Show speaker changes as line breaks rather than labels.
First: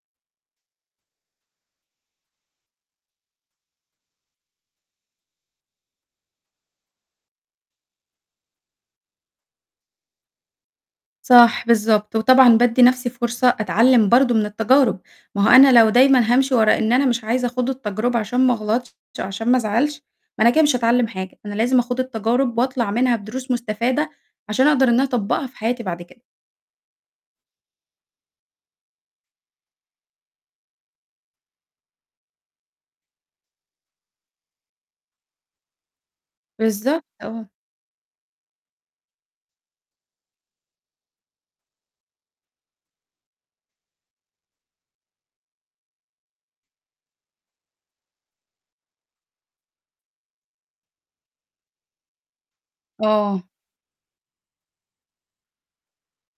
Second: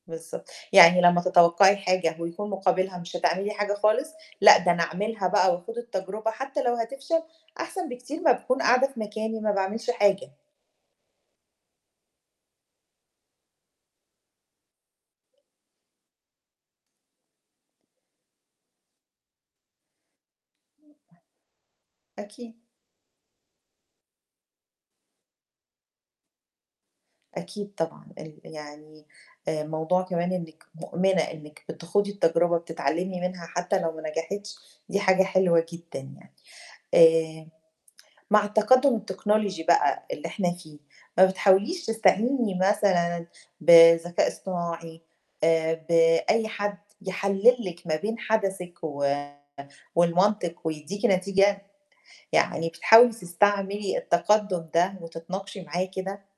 بالضبط. يعني لما تَتَوقّعي حاجة، ويكون مُقابِلها مش هتعملي حاجة خالص، لأ ده أنا أعملها بقى وأخوض التجربة حتى لو هتفشل، أحسن بكتير ما باكون قاعدة في مكاني ما باعملش حاجة.
صح بالضبط. وطبعًا بادّي نَفْسي فرصة أتعلّم برضه من التجارب، ما هو أنا لو دايمًا هامشي ورا إن أنا مش عايزة أخوض التجربة عشان ما أغلطش عشان ما أزعلش، ما أنا كده مش هاتعلّم حاجة. أنا لازم أخوض
أكيد.
التجارب وأطلع منها بدروس مستفادة، عشان أقدر إن أنا أطبّقها في حياتي بعد كده.
أكيد طبعًا، ال يعني آآ موضوع كمان إنِّك مؤمنة إنِّك بتخوضي التجربة، بتتعلّمي منها حتى لو ما نجحِتش، دي حاجة حلوة جدًا يعني.
بالضبط،
آآ
آه.
مع التقدّم التكنولوجي بقى اللي إحنا فيه، ما بتحاوليش تستعيني مثلًا بذكاء اصطناعي، آآ بأي حد يحلّل لِك ما بين حَدَسِك و والمنطق ويدّيكِ نتيجة، يعني بتحاولي
آه.
تستعملي التقدّم ده وتتناقشي معاه كده؟